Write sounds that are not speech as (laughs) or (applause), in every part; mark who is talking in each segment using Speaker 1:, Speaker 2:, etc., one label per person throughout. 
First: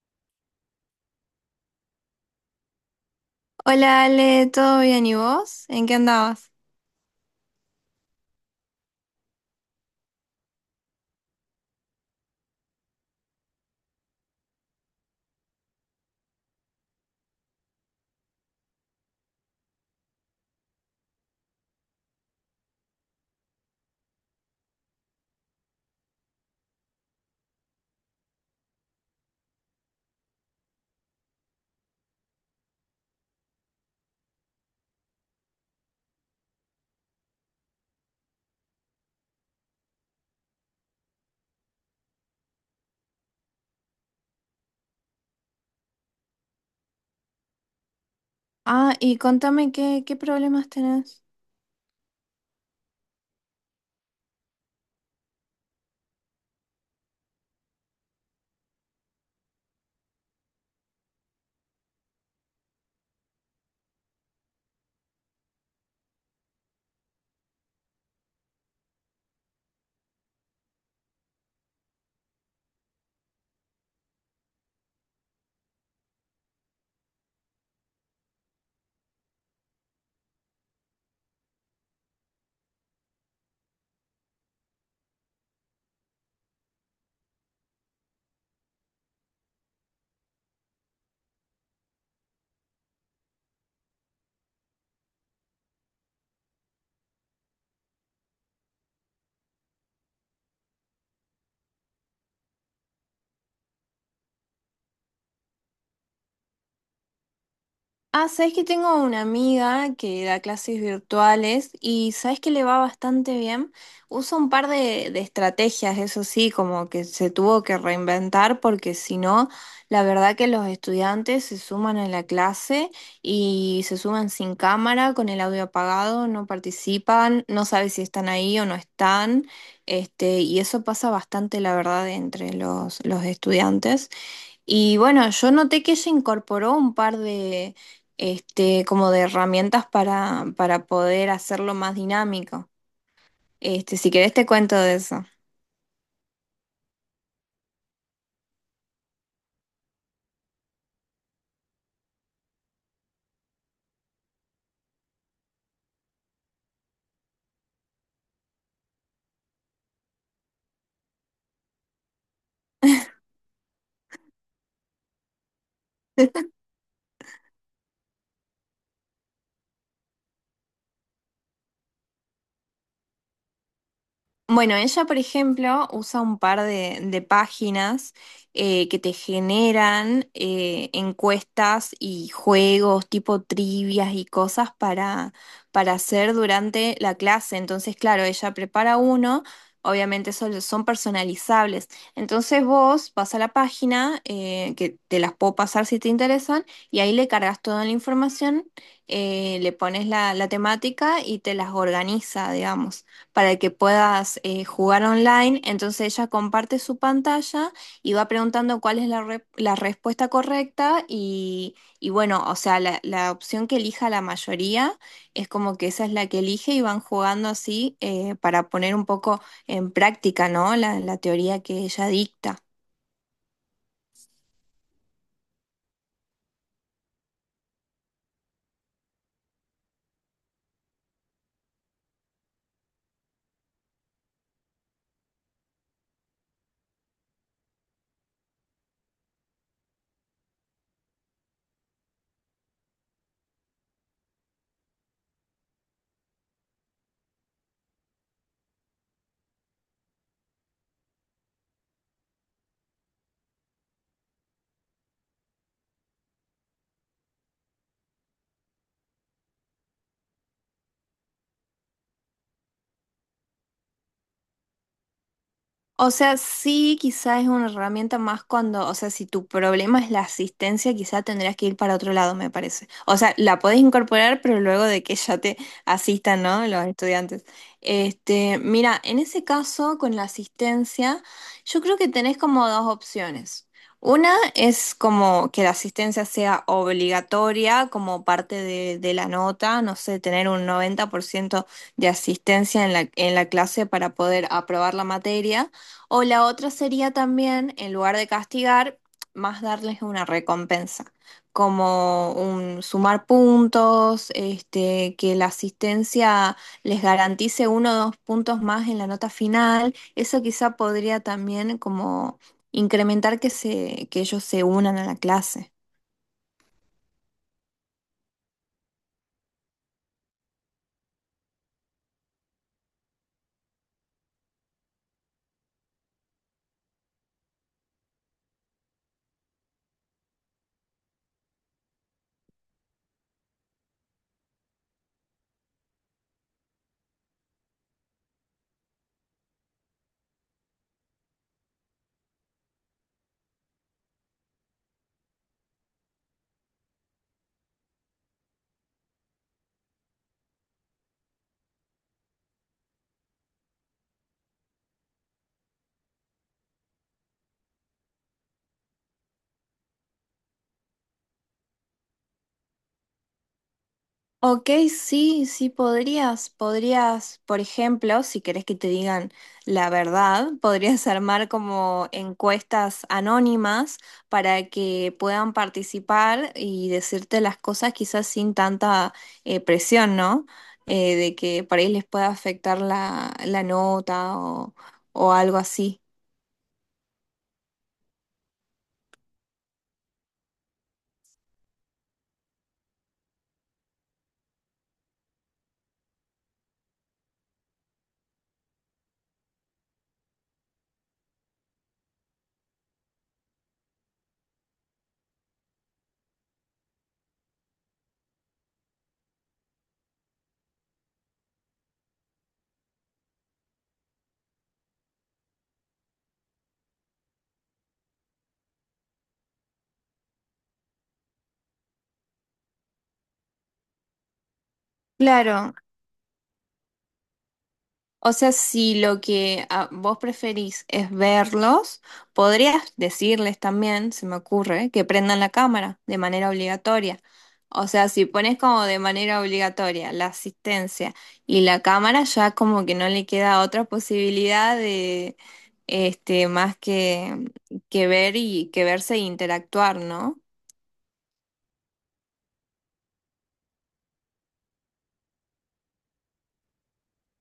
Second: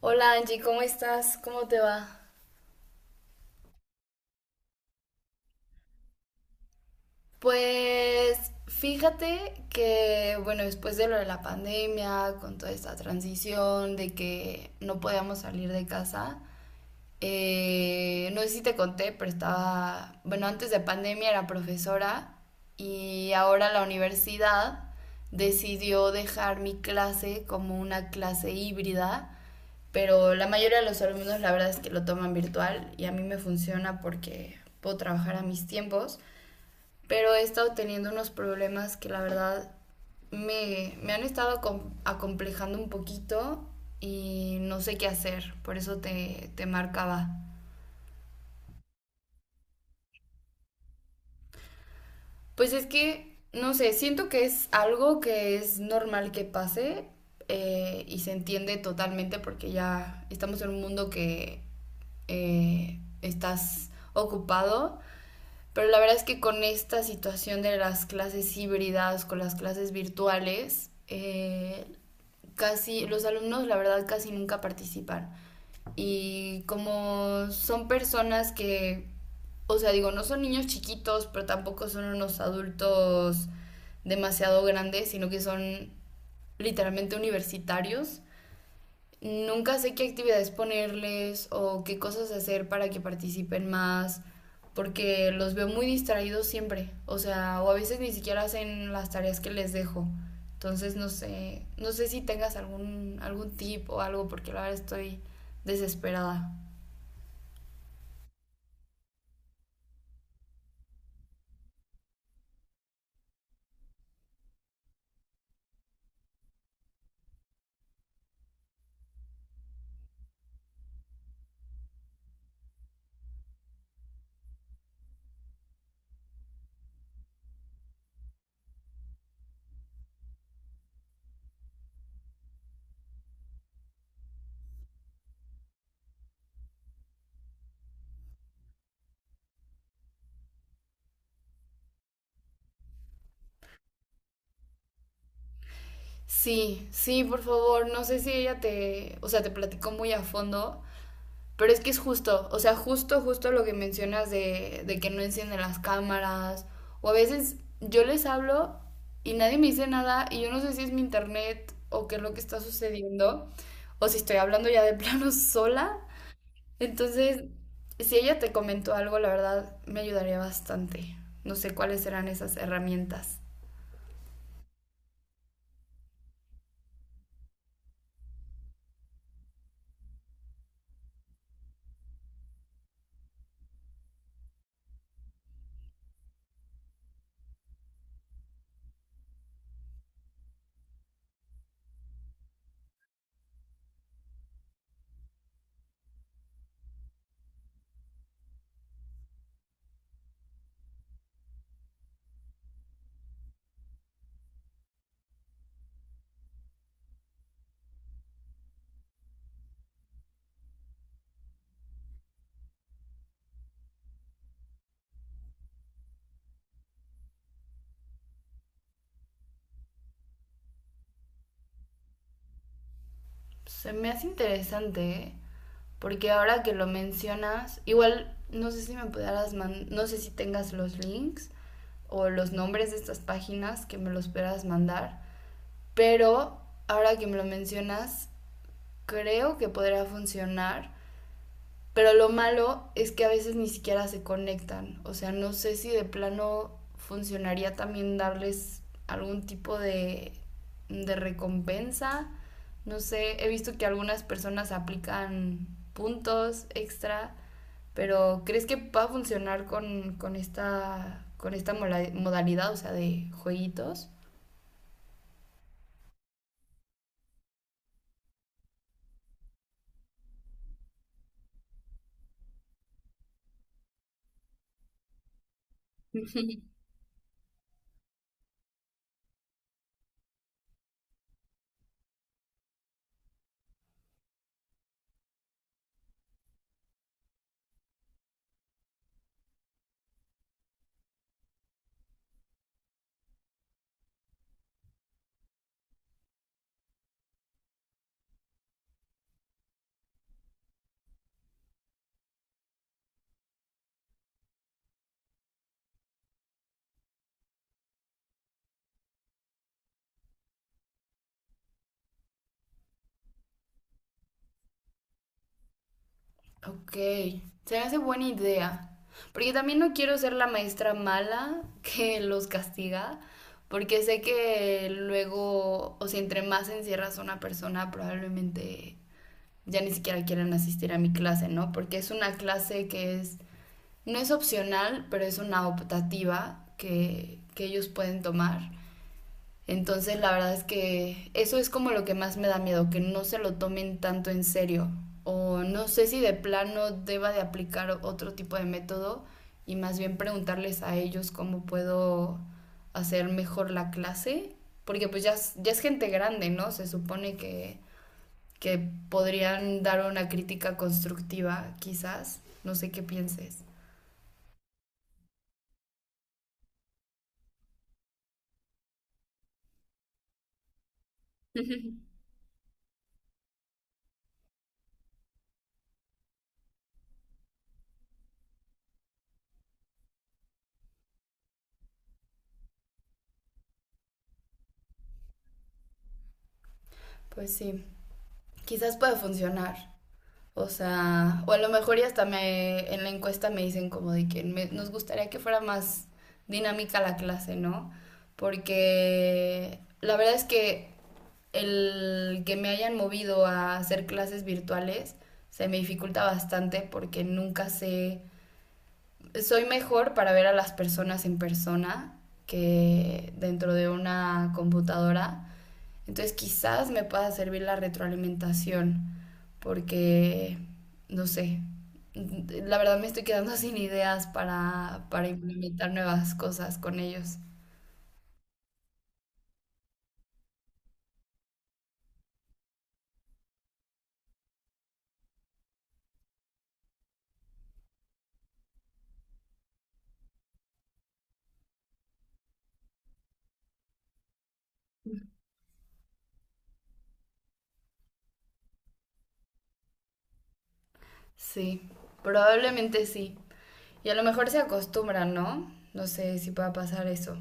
Speaker 1: Hola Angie, ¿cómo estás? ¿Cómo te va?
Speaker 2: Hola Ale, ¿todo bien y vos? ¿En qué andabas?
Speaker 1: Pues fíjate que, bueno, después de lo de la pandemia, con toda esta transición de que no podíamos salir de casa, no sé si te conté, pero estaba, bueno, antes de pandemia era profesora y ahora la universidad decidió dejar mi clase como una clase híbrida. Pero la mayoría de los alumnos la verdad es que lo toman virtual y a mí me funciona porque puedo trabajar a mis tiempos, pero he estado teniendo unos problemas que la verdad me han estado acomplejando un poquito y no sé qué hacer, por eso te marcaba.
Speaker 2: Ah, y contame qué problemas tenés.
Speaker 1: Pues es que, no sé, siento que es algo que es normal que pase, y se entiende totalmente porque ya estamos en un mundo que, estás ocupado. Pero la verdad es que con esta situación de las clases híbridas, con las clases virtuales, casi los alumnos la verdad casi nunca participan. Y como son personas que, o sea, digo, no son niños chiquitos, pero tampoco son unos adultos demasiado grandes, sino que son literalmente universitarios. Nunca sé qué actividades ponerles o qué cosas hacer para que participen más, porque los veo muy distraídos siempre, o sea, o a veces ni siquiera hacen las tareas que les dejo. Entonces no sé, no sé si tengas algún tip o algo porque la verdad estoy desesperada.
Speaker 2: Ah, sabes que tengo una amiga que da clases virtuales y sabes que le va bastante bien. Usa un par de estrategias, eso sí, como que se tuvo que reinventar porque si no, la verdad que los estudiantes se suman a la clase y se suman sin cámara, con el audio apagado, no participan, no sabe si están ahí o no están. Y eso pasa bastante, la verdad, entre los estudiantes. Y bueno, yo noté que se incorporó un par de, como de herramientas para poder hacerlo más dinámico. Este, si querés te cuento de eso.
Speaker 1: Sí, sí, por favor, no sé si ella o sea, te platicó muy a fondo, pero es que es justo, o sea, justo lo que mencionas de que no encienden las cámaras. O a veces yo les hablo y nadie me dice nada y yo no sé si es mi internet o qué es lo que está sucediendo o si estoy hablando ya de (laughs) plano sola. Entonces, si ella te comentó algo, la verdad me ayudaría bastante. No sé cuáles serán esas herramientas.
Speaker 2: Bueno, ella, por ejemplo, usa un par de páginas que te generan encuestas y juegos tipo trivias y cosas para hacer durante la clase. Entonces, claro, ella prepara uno, obviamente son personalizables. Entonces vos vas a la página, que te las puedo pasar si te interesan, y ahí le cargas toda la información, le pones la temática y te las organiza, digamos, para que puedas jugar online. Entonces ella comparte su pantalla y va preguntando cuál es la respuesta correcta y bueno, o sea, la opción que elija la mayoría es como que esa es la que elige y van jugando así, para poner un poco en práctica, ¿no? La teoría que ella dicta.
Speaker 1: Se me hace interesante, ¿eh? Porque ahora que lo mencionas, igual no sé si me pudieras man no sé si tengas los links o los nombres de estas páginas que me los puedas mandar, pero ahora que me lo mencionas, creo que podría funcionar, pero lo malo es que a veces ni siquiera se conectan. O sea, no sé si de plano funcionaría también darles algún tipo de recompensa. No sé, he visto que algunas personas aplican puntos extra, pero ¿crees que va a funcionar con esta modalidad, o sea, de jueguitos?
Speaker 2: O sea, sí, quizá es una herramienta más cuando, o sea, si tu problema es la asistencia, quizá tendrías que ir para otro lado, me parece. O sea, la podés incorporar, pero luego de que ya te asistan,
Speaker 1: (laughs)
Speaker 2: ¿no? Los estudiantes. Este, mira, en ese caso, con la asistencia, yo creo que tenés como dos opciones. Una es como que la asistencia sea obligatoria como parte de la nota, no sé, tener un 90% de asistencia en en la clase para poder aprobar la materia. O la otra sería también, en lugar de castigar, más darles una recompensa, como un sumar puntos, este, que la asistencia les garantice uno o dos puntos más en la nota final. Eso quizá podría también como incrementar que ellos se unan a la clase.
Speaker 1: Ok, se me hace buena idea. Porque también no quiero ser la maestra mala (laughs) que los castiga, porque sé que luego, o sea, entre más encierras a una persona, probablemente ya ni siquiera quieran asistir a mi clase, ¿no? Porque es una clase que es, no es opcional, pero es una optativa que ellos pueden tomar. Entonces la verdad es que eso es como lo que más me da miedo, que no se lo tomen tanto en serio. O no sé si de plano deba de aplicar otro tipo de método y más bien preguntarles a ellos cómo puedo hacer mejor la clase. Porque pues ya, ya es gente grande, ¿no? Se supone que podrían dar una crítica constructiva, quizás. No sé qué pienses.
Speaker 2: Ok, sí, sí podrías, podrías, por ejemplo, si querés que te digan la verdad, podrías (laughs) armar como
Speaker 1: (laughs)
Speaker 2: encuestas anónimas para que puedan participar y decirte las cosas quizás sin tanta presión, ¿no? De que por ahí les pueda afectar la nota o algo así.
Speaker 1: Pues sí, quizás pueda funcionar. O sea, o a lo mejor y hasta en la encuesta me dicen como de que nos gustaría que fuera más dinámica la clase, ¿no? Porque la verdad es que el que me hayan movido a hacer clases virtuales se me dificulta bastante porque nunca sé, soy mejor para ver a las personas en persona que dentro de una computadora. Entonces quizás me pueda servir la retroalimentación porque, no sé, la verdad me estoy quedando (laughs) sin ideas para
Speaker 2: Claro.
Speaker 1: implementar nuevas cosas con ellos.
Speaker 2: O sea, si lo que vos preferís es verlos, podrías decirles también, se me ocurre, que prendan la cámara de manera obligatoria. O sea, si pones como de manera obligatoria la asistencia y la cámara, ya como que no le queda otra posibilidad de, más que ver y que verse e interactuar, ¿no?
Speaker 1: Sí, probablemente sí. Y a lo mejor se acostumbran, ¿no? No sé si pueda pasar eso.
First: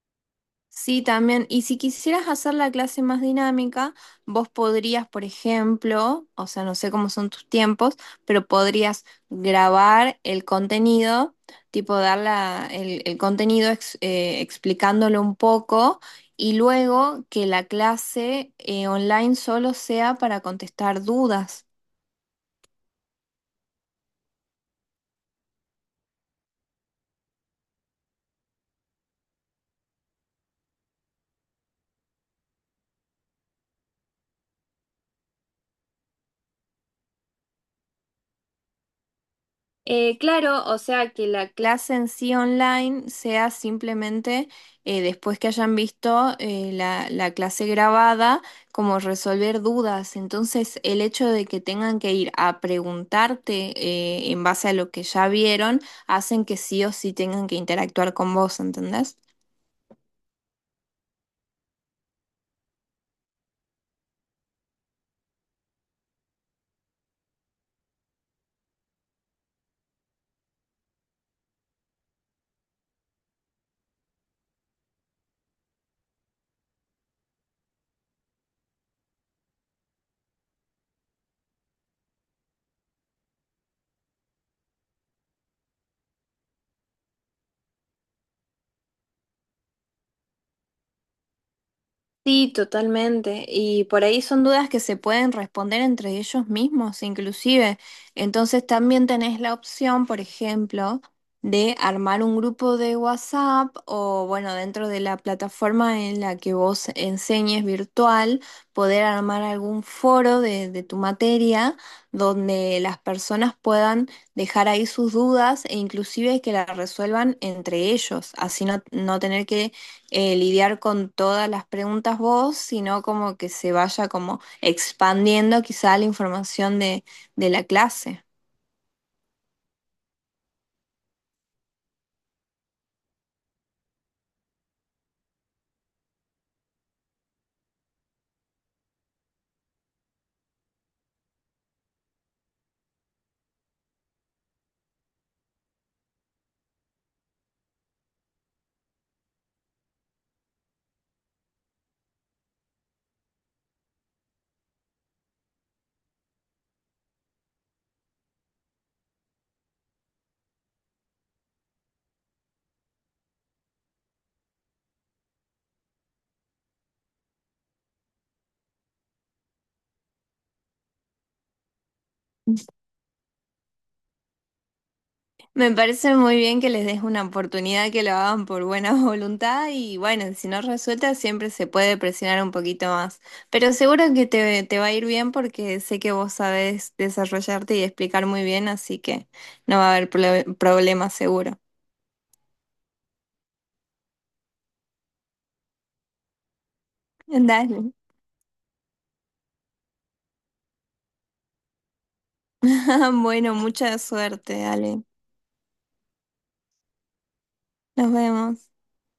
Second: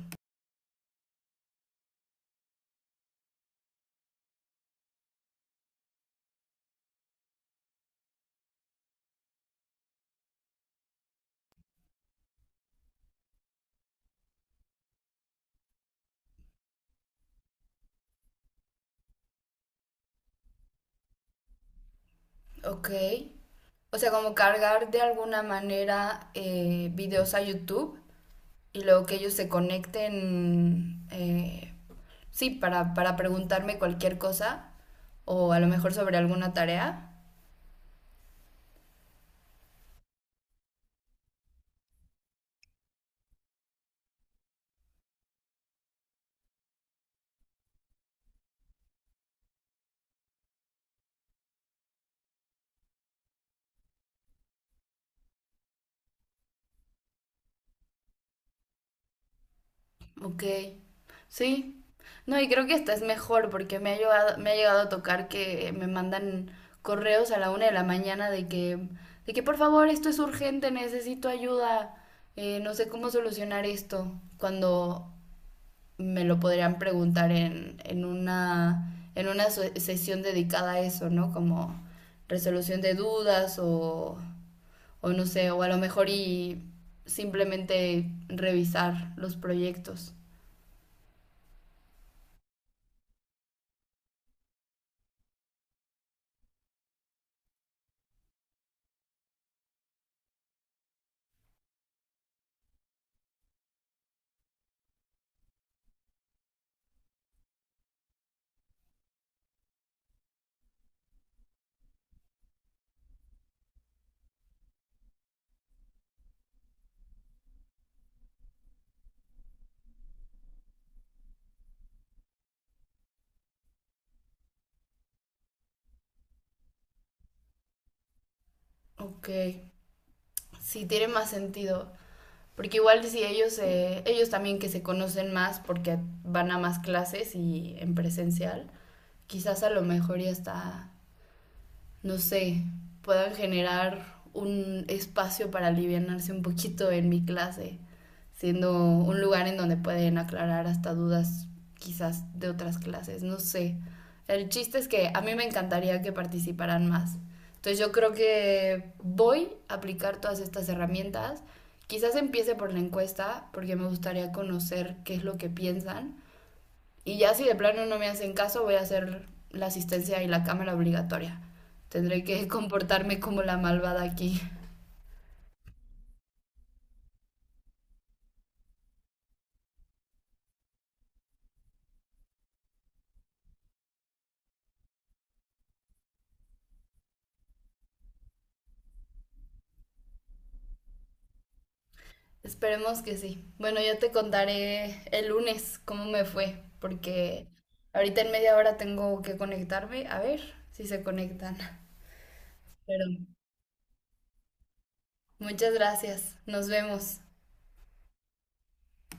Speaker 2: Sí, también. Y si quisieras hacer la clase más dinámica, vos podrías, por ejemplo, o sea, no sé cómo son tus tiempos, pero podrías grabar el contenido, tipo dar el contenido explicándolo un poco y luego que la clase online solo sea para contestar dudas.
Speaker 1: Ok. O sea, como cargar de alguna manera, videos a YouTube y luego que ellos se conecten, sí, para preguntarme cualquier cosa o a lo mejor sobre alguna tarea.
Speaker 2: Claro, o sea que la clase en sí online sea simplemente, después que hayan visto, la, la clase grabada, como resolver dudas. Entonces, el hecho de que tengan que ir a preguntarte en base a lo que ya vieron, hacen que sí o sí tengan que interactuar con vos, ¿entendés?
Speaker 1: Ok. Sí, no, y creo que esta es mejor porque me ha llegado a tocar que me mandan correos a la 1 de la mañana de que, por favor, esto es urgente, necesito ayuda, no sé cómo solucionar esto, cuando me lo podrían preguntar en una sesión dedicada a eso, ¿no? Como resolución de dudas o no sé, o a lo mejor y simplemente revisar los proyectos.
Speaker 2: Sí, totalmente. Y por ahí son dudas que se pueden responder entre ellos mismos, inclusive. Entonces también tenés la opción, por ejemplo, de armar un grupo de WhatsApp o, bueno, dentro de la plataforma en la que vos enseñes virtual, poder armar algún foro de tu materia donde las personas puedan dejar ahí sus dudas e inclusive que las resuelvan entre ellos, así no tener que lidiar con todas las preguntas vos, sino como que se vaya como expandiendo quizá la información de la clase.
Speaker 1: Ok, sí, tiene más sentido. Porque igual si ellos, ellos también que se conocen más porque van a más clases y en presencial, quizás a lo mejor ya está, no sé, puedan generar un espacio para alivianarse un poquito en mi clase, siendo un lugar en donde pueden aclarar hasta dudas quizás de otras clases, no sé. El chiste es que a mí me encantaría que participaran más. Entonces yo creo que voy a aplicar todas estas herramientas. Quizás empiece por la encuesta, porque me gustaría conocer qué es lo que piensan y ya si de plano no me hacen caso, voy a hacer la asistencia y la cámara obligatoria. Tendré que (laughs) comportarme como la malvada aquí.
Speaker 2: Me parece muy bien que les des una oportunidad que lo hagan por buena (laughs) voluntad y bueno, si no resulta siempre se puede presionar un poquito más, pero seguro que te va a ir bien porque sé que vos sabés desarrollarte y explicar muy bien, así que no va a haber problema seguro.
Speaker 1: Esperemos que sí. Bueno, yo te contaré el lunes cómo me fue, porque
Speaker 2: Dale.
Speaker 1: ahorita en media hora tengo que conectarme. A ver si se conectan. Pero
Speaker 2: (laughs) Bueno, mucha suerte, dale.
Speaker 1: muchas gracias. Nos vemos.
Speaker 2: Nos vemos.